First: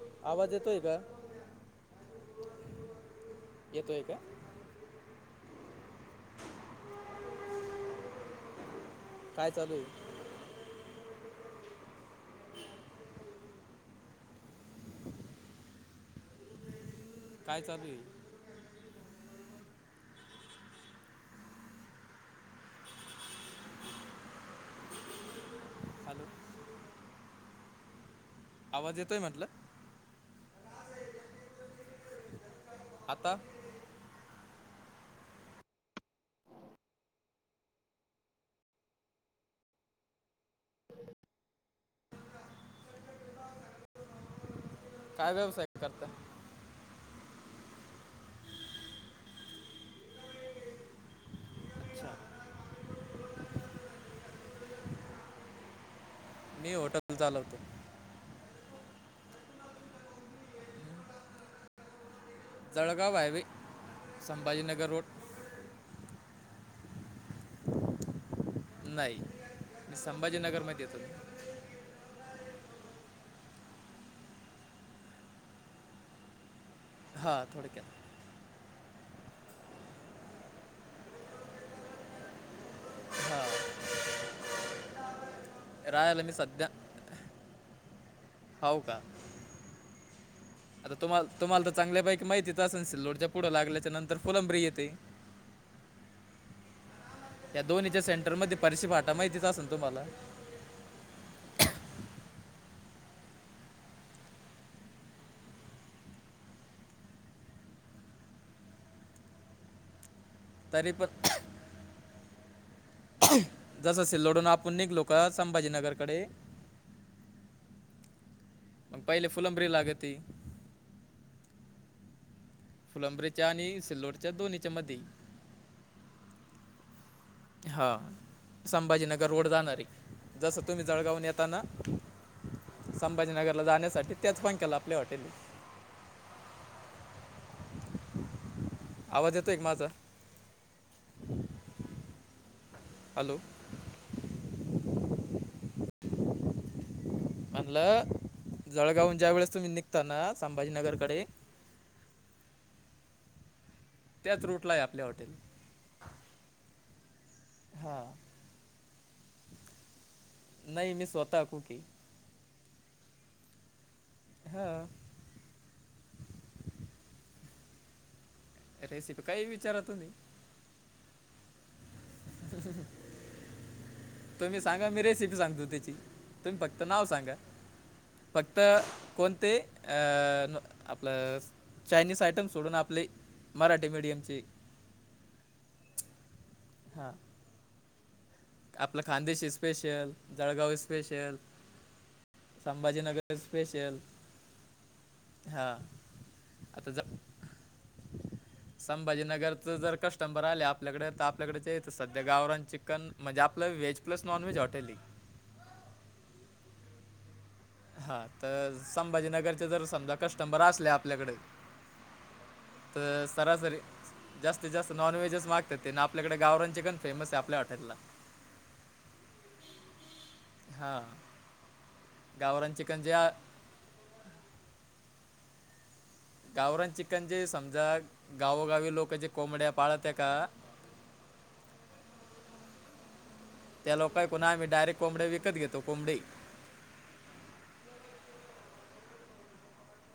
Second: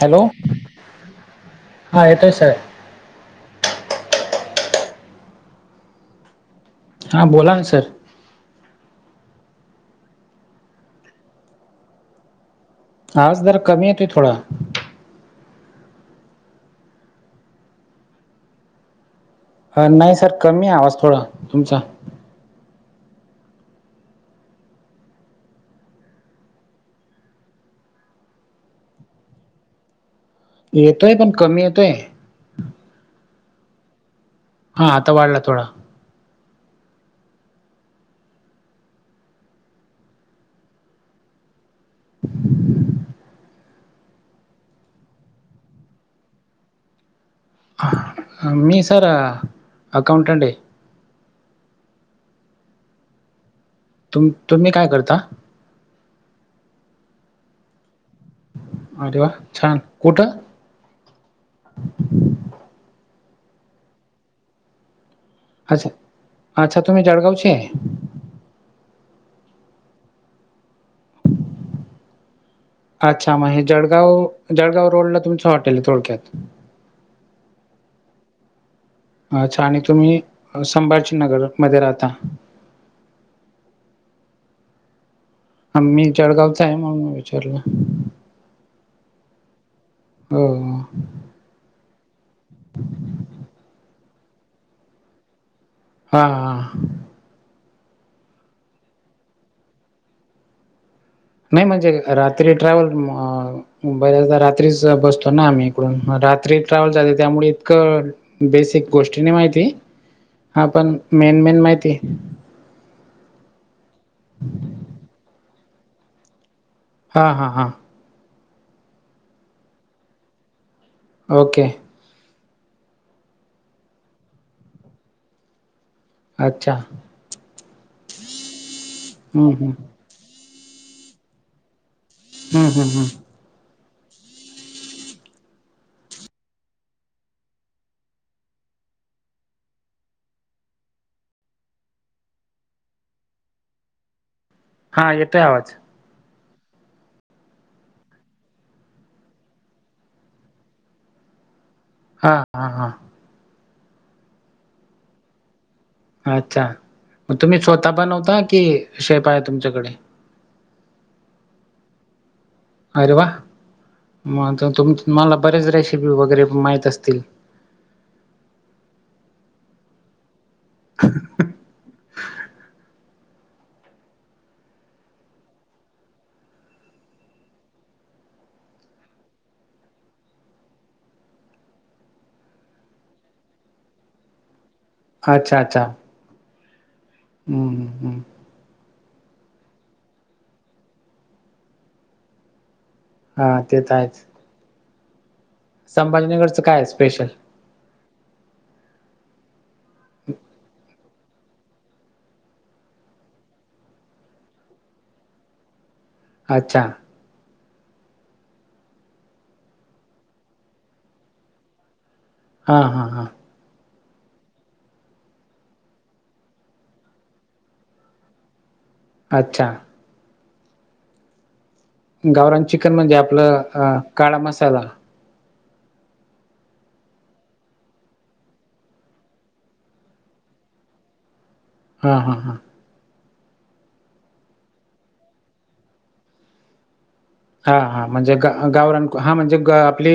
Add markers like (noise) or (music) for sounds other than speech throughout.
Hello आवाज येतोय का? हा येतोय सर (inaudible) येतोय का? (inaudible) हा बोला ना सर. काय चालूये? आवाज जरा कमी येतोय थोडा. काय चालूये? ह, नाही सर कमी आय आवाज थोडा तुमचा. हॅलो (inaudible) आवाज येतोय म्हटलं? (inaudible) येतोय पण कमी येतोय. आता? (inaudible) हा आता वाढला थोडा. काय व्यवसाय करता? (inaudible) मी सर अकाऊंटंट ये. (inaudible) अच्छा तुम- तुम्ही काय करता? मी हॉटप चालवतो. अरे वा! छान कुठं? Jalgaon highway Sambhajinagar road. अच्छा, अच्छा तुम्ही जळगावचे ये. नाही मी संभाजीनगर मध्ये येतो. अच्छा मग हे जडगाव, जळगाव रोडला तुमचं हॉटेल आहे थोडक्यात? हा थोडक्यात. अच्छा आणि तुम्ही संभाजी नगर मध्ये राहता. हां आमी राहायला मी जळगावच आहे म्हणून विचारलं. हाव का? हो आता तुम्हाला तुम्हाला तर चांगल्या पैकी माहितीच अस सल लोडजप पुढं लागल्याच्या नंतर फुलंब्री येते. हा- हा त्या दोन्हीच्या सेंटर मध्ये परशी फाटा माहितीच असेल तुम्हाला? नाही म्हणजे रात्री ट्रॅव्हल बर्याचदा रात्रीच बसतो ना आम्ही इकडून, म रात्री ट्रॅव्हल झाले त्यामुळे इतकं बेसिक गोष्टी नाही माहिती. हा पण मेन- मेन माहितीये. (inaudible) जस सिल्लोडून आपण निघलो का संभाजीनगरकडे हा हा हा मग पहिले फुलंब्री लागती ओके फुलंब्रीेच्या आणि सिल्लोडच्या दोन्हींच्या मध्ये. अच्छा! हा संभाजीनगर रोड हम्म हम्म जाणारये जस तुम्ही जळगावून येताना. हम्म हम्म हम्म संभाजीनगरला जाण्यासाठी त्याच पख्याला आपले आप हॉटेल ये. आवाज येतोय का माझा हॅलो हा येतोय आवाज. (unintelligible) म्हणल जळगावून ज्या वेळेस तुम्ही निघता ना संभाजीनगरकडे हा हा हा. त्याच रूट ला आहे आपले हॉटेल अच्छा मग तुम्ही स्वतः हां बनवता की शेप आहे तुमच्याकडे नाही मी स्वतः कूक ये अरे वा मग हां तुम तूम्हाला बरेच रेसिपी वगैरे माहीत असतील. रेसिपी काही विचारा तुम्ही (unintelligible) ह (unintelligible) तुम्ही सांगा मी रेसिपी सांगतो त्याची तुम्ही फक्त नाव सांगा. फक्त कोणते अ आपल चायनीस आयटम सोडून आपली मराठी मिडियमची अच्छा अच्छा! हा. हम् हम हम्. आपल खानदेशी स्पेशल जळगावी स्पेशल संभाजीनगर हा तेच आहेच. हा संभाजीनगरचं काय आता जा स्पेशल संभाजीनगरच जर कस्टंबर आले आपल्याकडे त आप आपल्याकडेच यायच सध्या गावरान चिकन म्हणजे आपल व्हेज प्लस नॉनव्हेज हॉटेल ये अच्छा! हा तर संभाजीनगरचे जर समजा कस्टमर असले आपल्याकड हां हां तर हां सरासरी जास्तीत जास्त नॉनव्हेजच मागतात ते ना आपल्याकडे गावरानचे चिकण फेमस आहे आपल्या हाटेलला. अच्छा! हा गावरान चिकन म्हणजे आपल अ काळा मसाला गावरान चिकन जे समजा गावोगावी लोक जे कोंबड्या पाळत ते का? (inaudible) हा हा त्या लोकाय कुन आम्ही डायरेक कोंबड्या विकत घेतो कोंबडे हा हा म्हणजे ग गावरान हा म्हणजे ग आपली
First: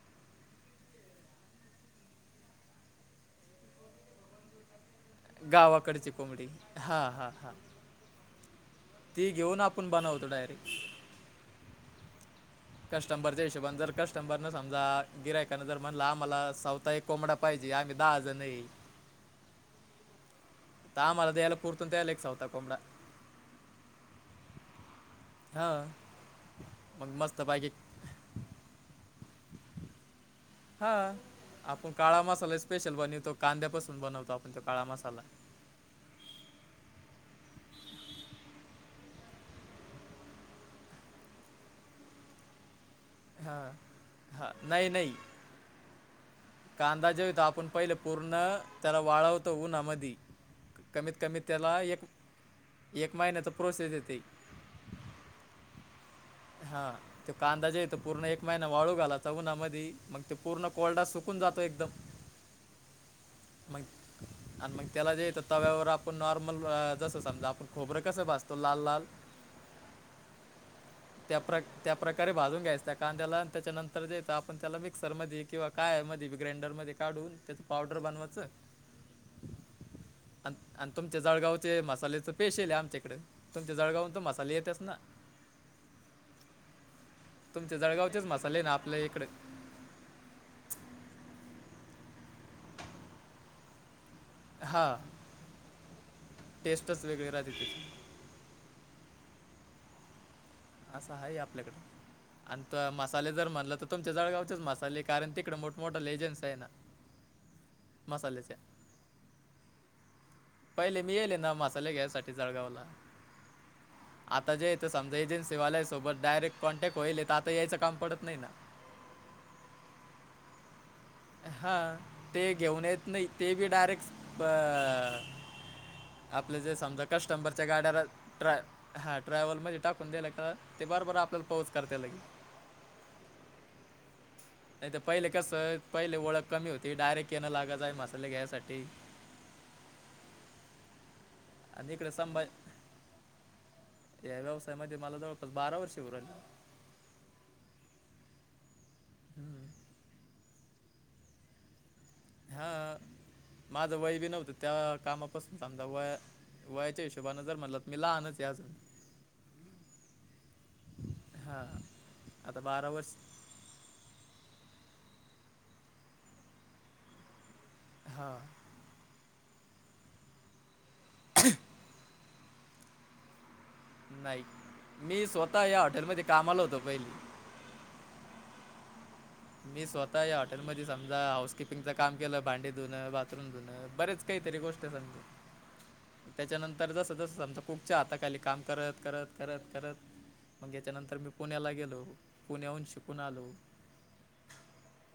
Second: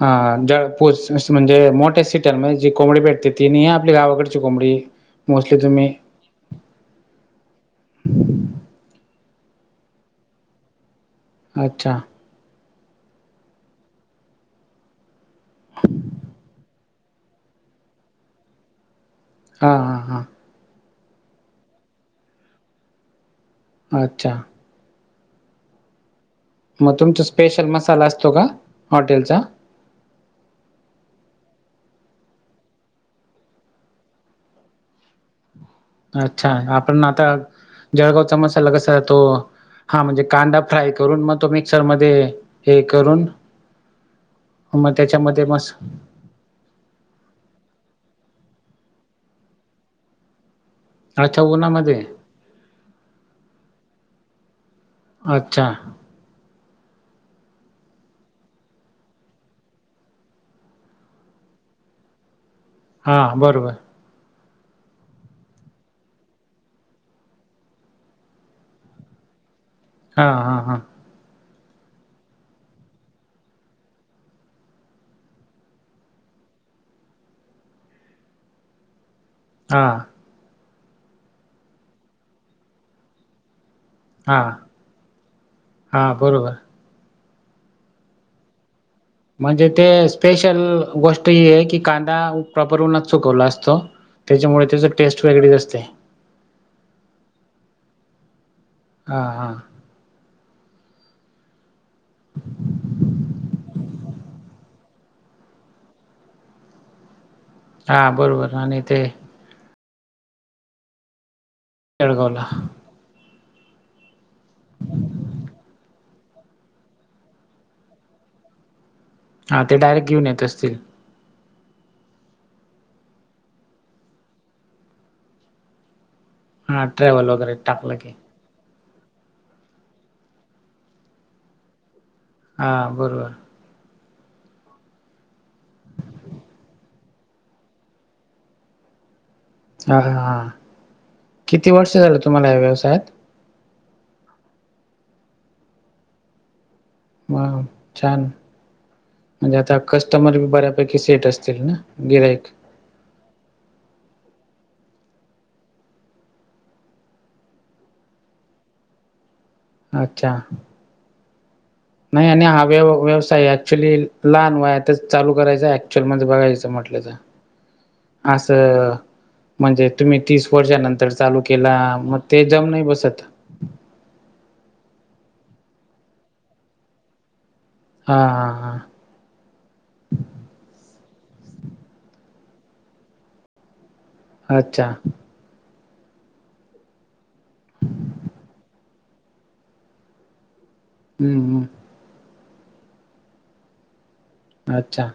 हा जळपूस म्हणजे मोठ्या सिटर मध्ये जी कोंबडी भेटते ती नाही ह आपली गावाकडची कोंबडी. मोस्टली तुम्ही गावाकडची कोंबडी हा हा हा ती घेऊन आपण बनवतो डायरेक्ट. अच्छा. कस्टंबरच्या हिशोबने जर कस्टंबरन समजा गिरायकन जर म्हणला आमला सावता ऐक कोंबडा पाहिजे आम्ही दहाजन ये. हा-हा-हा. त आम्हाला द्याला पुरतून त्याले एकसवता कोंबडा. अच्छा. (unintelligible) हा. मग तुमचा स्पेशल मसाला असतो का हॉटेलचा? हा आपण काळा मसाला स्पेशल बनवितो कांद्यापासून बनवतो आपण तो काळा मसाला. अच्छा आपण आता. जळगावचा मसाला कसा जातो हा म्हणजे कांदा फ्राय करून मग तो मिक्सरमध्ये. हे करून हा हा नाही मग नाही त्याच्यामध्ये मस कांदा जोतो आपण पहिलं पूर्ण त्याला वाळवतो उन्हा मधी. कमीत कमी अच्छा त्याला उन्हामध्ये एक-एक महिन्याचा प्रोसेस ते. अच्छा. हा. तो कांदा जे तो पूर्ण एक महिना वाळू घालाचा उन्हा मधी मग ते पूर्ण कोल्डा सुकून जातो एकदम. हां बरोबर (unintelligible) आणि मग त्याला जे त तव्यावर आपण नॉर्मल जसं समजा आपण खोबरं कसं भासतो लाल-लाल. हा-हा-हा. त्या प्रकारे भाजून घ्यायच त्या कांद्याला त्याच्यानंतर जेत आपण त्याला मिक्सरमध्ये किंवा काय आहे मध्ये ग्राइंडरमध्ये काढून त्याच पावडर बनवायचं हा. अन-अन तुमच्या जळगावचे मसाहाल्याचं स्पेशल ये आमच्याकडे तुमच्या जळगावतून तर हां मसाहाले येत्याच ना. हां बरोबर. तुमचे जळगावचेच मसाहाले ना आपल्या इकड. म्हणजे ते स्पेशल गोष्ट ही आहे की कांदा प्रॉपर उन्हात सुकवला असतो. त्याच्यामुळे त्याचं हां टेस्ट वेगळीच असते. टेस्टच वेगळी राहते तिथे. हा-हा. असं आहे आपल्याकडे. अन त मसाहाले जर म्हणलं तर तुमच्या जळगावचेच मसाहाले कारण तिकडे मोठ-मोठं एजन्सी या आहे ना. हां बरोबर मसाहाल्याच्या आणि ते पहिले मी येले ना मसा मसाहाले घ्यायसाठी जळगावला आता जे ते समजा एजन्सी वाल्यायासोबत डायरेट कॉन्टॅक्ट होईल त आता यायं काम पडत नाही ना. हा ते डायरेक्ट घेऊन येत असतील. हा ते घेऊन येत नाही ते बी डायरेक्ट अ आपलं जे हां समजा ट्रॅव्हल वगैरे कस्टंबरच्या टाकलं गाड्या की ट्रॅ हा ट्रॅव्हलमध्ये टाकून द्यायल का ते बराबर आपल्याला पोच कर लागेच. हा बरोबर. नाही तर पहिले कसं. पहिले ओळख कमी होती डायरेक्ट येणं लाग जाय मसाहले घ्यायसाठी. हां-हां-हां किती आणि वर्ष इकडे झालं संभा तुम्हाला या व्यवसायात? या व्यवसायामध्ये मला जवळपास बारा वर्षी होऊ राहिलं. व्वाव छान! ज्याच्या कस्टमर बी बऱ्यापैकी सेट असतील ना. गिरायक. हा. माझं वय बी नव्हतं त्या कामापासून आमज वया वयाच्या हिशोबानें जर म्हणलं मी लहानच आहे अजून. अच्छा! हा. नाही. आणि हा व्य व्यवसाय ऍक्च्युली लहान वयातच चालू करायचं ऍक्च्युअल मध्ये बघायचं म्हटलं तर. हां असं म्हणजे तुम्ही तीस वर्षानंतर चालू केला म ते जम नाही बसत. नाही. मी स्वतः या हॉटेलमध्ये कामा ला होतो पहिला. हा हा हा. मी स्वतः या हॉटेलमध्ये समजा हाऊस किपिंगच काम केलं. भांडी धुनं, बाथरूम धुनं बरेच हा काईतरी गोष्ट अच्छा सांग त्याच्यानंतर जसं जसं समजा कुकच्या हातखाली काम करत करत करत करत मंग याच्यानंतर मी हम्म हम्म पुण्याला गेलो पुण्याहून शिकून आलो. अच्छा!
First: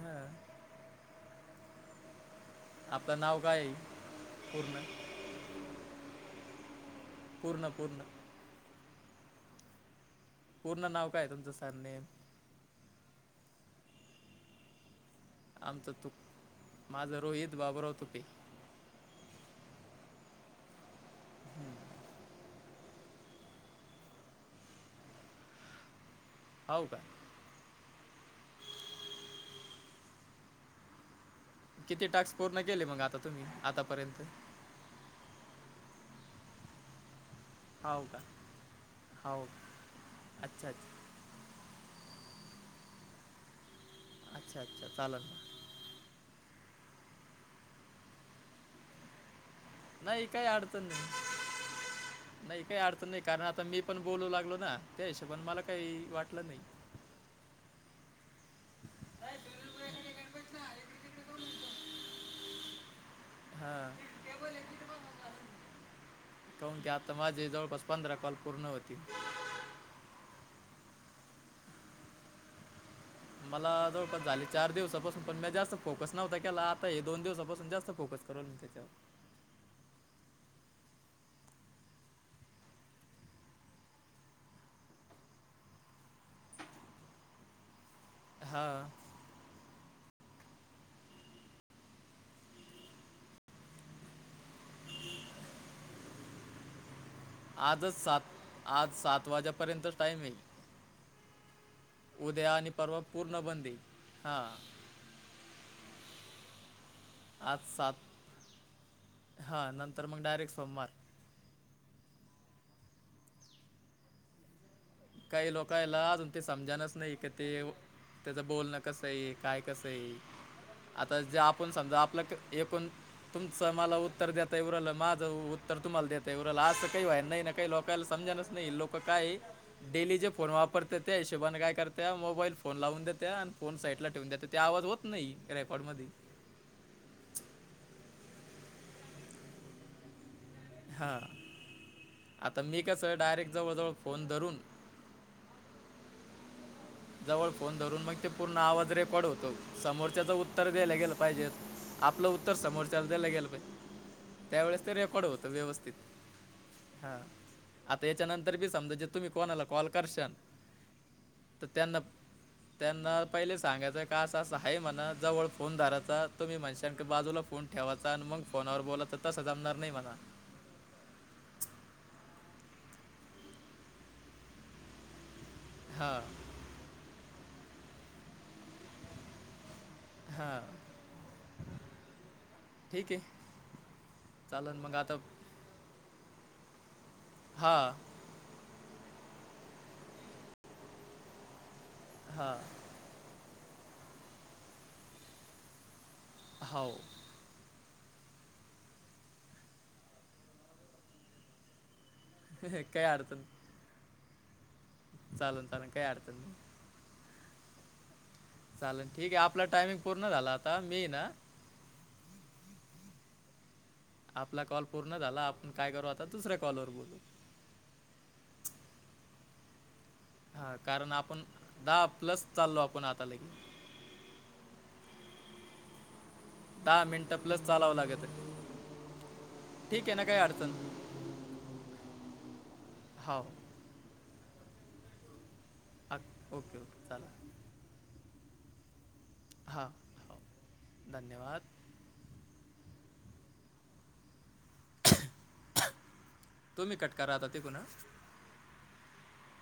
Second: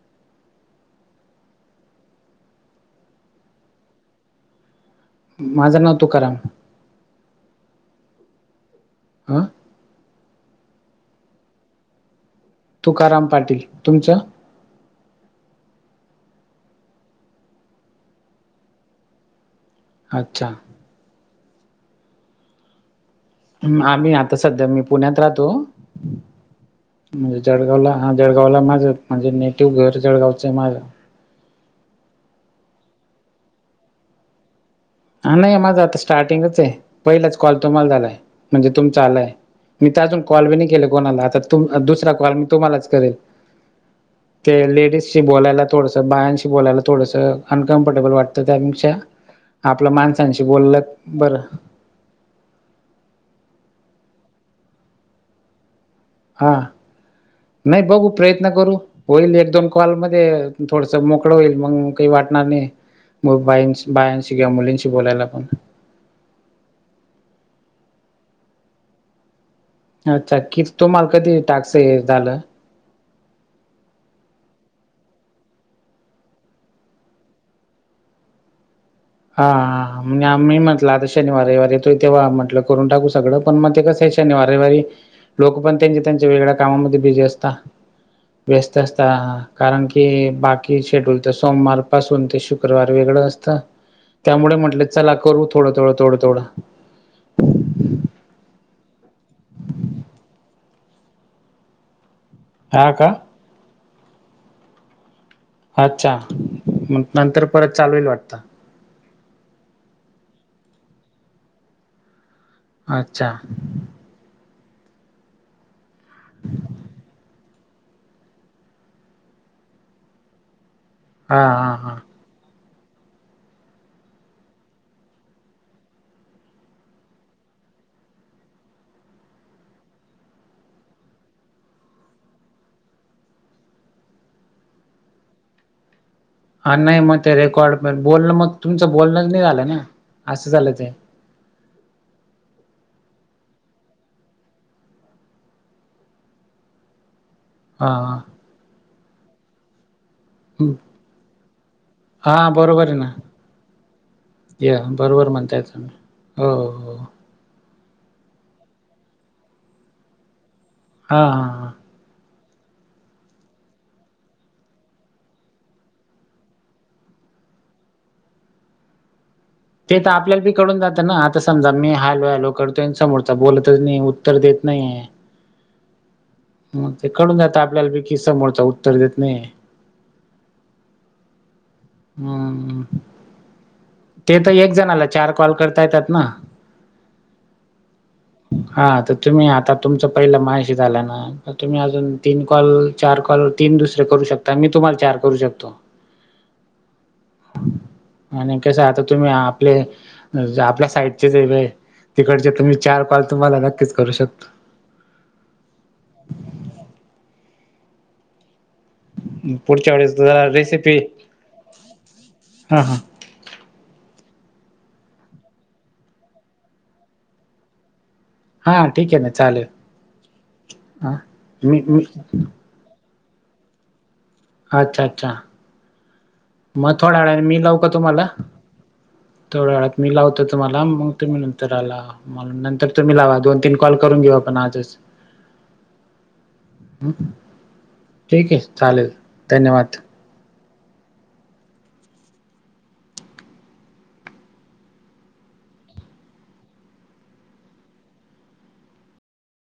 ह. आपलं नाव काये? पूर्ण. माझं नाव तुकाराम‌. पूर्ण पूर्ण. ह. पूर्ण नाव काय तुमचं? सरनेेम. तुकाराम पाटील. तुमचं? आमचं तु. माझं रोहित बाबराव तुपे. अच्छा! (unintelligible) आम्ही आता सध्या मी पुण्यात राहतो. हाव. म्हणजे जळगावला हा जळगावला माझं म्हणजे नेटिव्ह घर जळगावचय माझं. किती टाक्स पूर्ण केले मंग आता तुम्ही? आतापर्यंत. आं नई माझं आता स्टार्टिंगच ए. पयलाच कॉल तुम्हाल हो झालाय का म्हणजे तुमचा आलाय हो का मी त अजून कॉल बी नी अच्छा अच्छा केले कोणाला आता- तुं दुसरा काॅल मी तुम्हालाच करेल. ते अच्छा अच्छा लेडीजशी चालेल ना बोलायला थोडसं बायांशी बोलायला थोडसं अनकम्फर्टेबल वाटतं. त्यापेक्षा आपला नाही माणसांशी बोललं बरं. नाई काई अडचण नाई कारण आता मी पण बोलू लागलो ना त्या हिशोबान मला काही वाट हा. नई बघू प्रयत्न करू. होईल एक दोन कॉल मध्ये थोडस मोकळं होईल मग काही वाटणार नई. मग हां बाईंशी बायांशी कि मुलींशी बोलायला पण. काउण की आता माझे जवळपास पंधरा कॉल पूर्ण होतील. अच्छा! की तुम्हाला कधी टाक्सं हे झालं. मला जवळपास झाले चार दिवसापासून पण म्या जास्त फोकस नव्हता केला आता हे दोन दिवसापासून जास्त फोकस करु त्याच्यात. हा हा हा. म् मी म्हटलं आता शनीवार रईवार येतोय तेेव्हा म्हटलं करून टाकू सगळं पण म ते कसय शनीवार रविवारी लोक पण त्यांचे त्यांच्या वेगळ्या कामामध्ये बिझी असता व्यस्त असता हां आं हा हा कारण की बाकी शेड्यूल तर सोमवार पासून ते शुक्रवार वेगळं असतं. त्यामुळ म्हटलं चला करू थोडं थोडं थोडं थोडं आजच सात आज सात वाजेपर्यंतच टाइम आहे. उद्या आणि हा परवा का पूर्ण बंद हाय हा अच्छा मग नंतर परत चालु होईल वाटतं. हा नंतर मग डायरेक्ट सोमवार अच्छा काही लोकायला अजून ते समजाणच नई कि तेव त्याचं बोलणं कसं आहे काय कसं आहे आता जे हा आपण हा हा समजा आपलं क एकूण तुमचं मला उत्तर देता येउ राइलं माझं उत्तर तुम्हाला देता येऊ राइलं असं काई व्हायन् नाई ना काही लोकां -काल समजाणच नई लोकं काये डेली जे फोन वापरत्या त्या हिशोबानं काय करत्या मोबाईल फोन लावून देत्या आन् फोन साईटला ठेवून देत्यात ते आवाज होत नाही रेकॉर्डमधी हा नाई म ते रेकॉर्ड बोलणं मग तुमचं बोलणंच नई झालं न असं झालं ते हां आता मी कसं डायरेक्ट जवळजवळ फोन धरून जवळ फोन हा धरून मग ते पूर्ण आवाज रेकॉर्ड होतो समोरच्याचा उत्तर उत्तर हं. देलं गेलं पाहिजेत आपलं हा उत्तर बरोबर आहे समोरच्याला ना देलं गेल पाहिजे. या त्यावेेळेस ते रेकॉर्ड बरोबर होत म्हणताय तुम्ही व्यवस्थित हो हो हा आता याच्यानंतर बी समजा जे तुम्ही कोणाला कॉल करशान हा हा तर त्यांना त्यांना पहिले सांगायचं का असं असं आहे म्हणा जवळ फोन धरायचा तुम्ही माझीशंका बाजूला फोन ठेवायचा आणि मग फोनवर बोलातच तस जमणार नाही. ते तर म्हणा आपल्याला बी कडून जात ना आता समजा मी हॅलो हॅलो करतोय समोरचा बोलतच नाही उत्तर देत नाही. हा मग ते कळून जात आपल्याला बी किसमोरचा उत्तर देत नाही हा हम्म ते तर एक चालन मग जणाला आता चार कॉल करता येतात ना हा हा तर तुम्ही आता तुमच पहिला माजाशी झाला ना तर तुम्ही अजून तीन हां कॉल चार कॉल तीन दुसरे करू शकता मी तुम्हाला चार करू शकतो. हाव आणि कसं आता तुम्ही आपले आपल्या साईडचेच वेगळे तिकडचे तुम्ही चार काही पाच अडचण तुम्हाला नक्कीच करू शकतो चालन चालन काय अडचण नाही. चालेल ठीक आहे आपला पुढच्या टायमिंग वेळेस पूर्ण जरा झाला आता रेसिपी मी ना हा हा आपला कॉल पूर्ण झाला आपण काय करू आता दुसऱ्या कॉलवर बोलू हा ठीक आहे ना चालेल. हा कारण आपण मी मी दहा प्लस चाललो आपण आता लगि अच्छा अच्छा मग दहा थोड्या मिनटं वेळाने मी प्लस लावू का चालावं लागत तुम्हाला आहे तेवढ्या वेळात ठीक मी आहे ना काही लावतो अडचण तुम्हाला तुम्ही नंतर लावा मग नंतर तुम्ही लावा हो दोन तीन कॉल करून घेऊ आपण आजच हा ओके ओके चाला ठीक आहे चालेल हां धन्यवाद धन्यवाद तुम्ही कट करा आता तीकूनच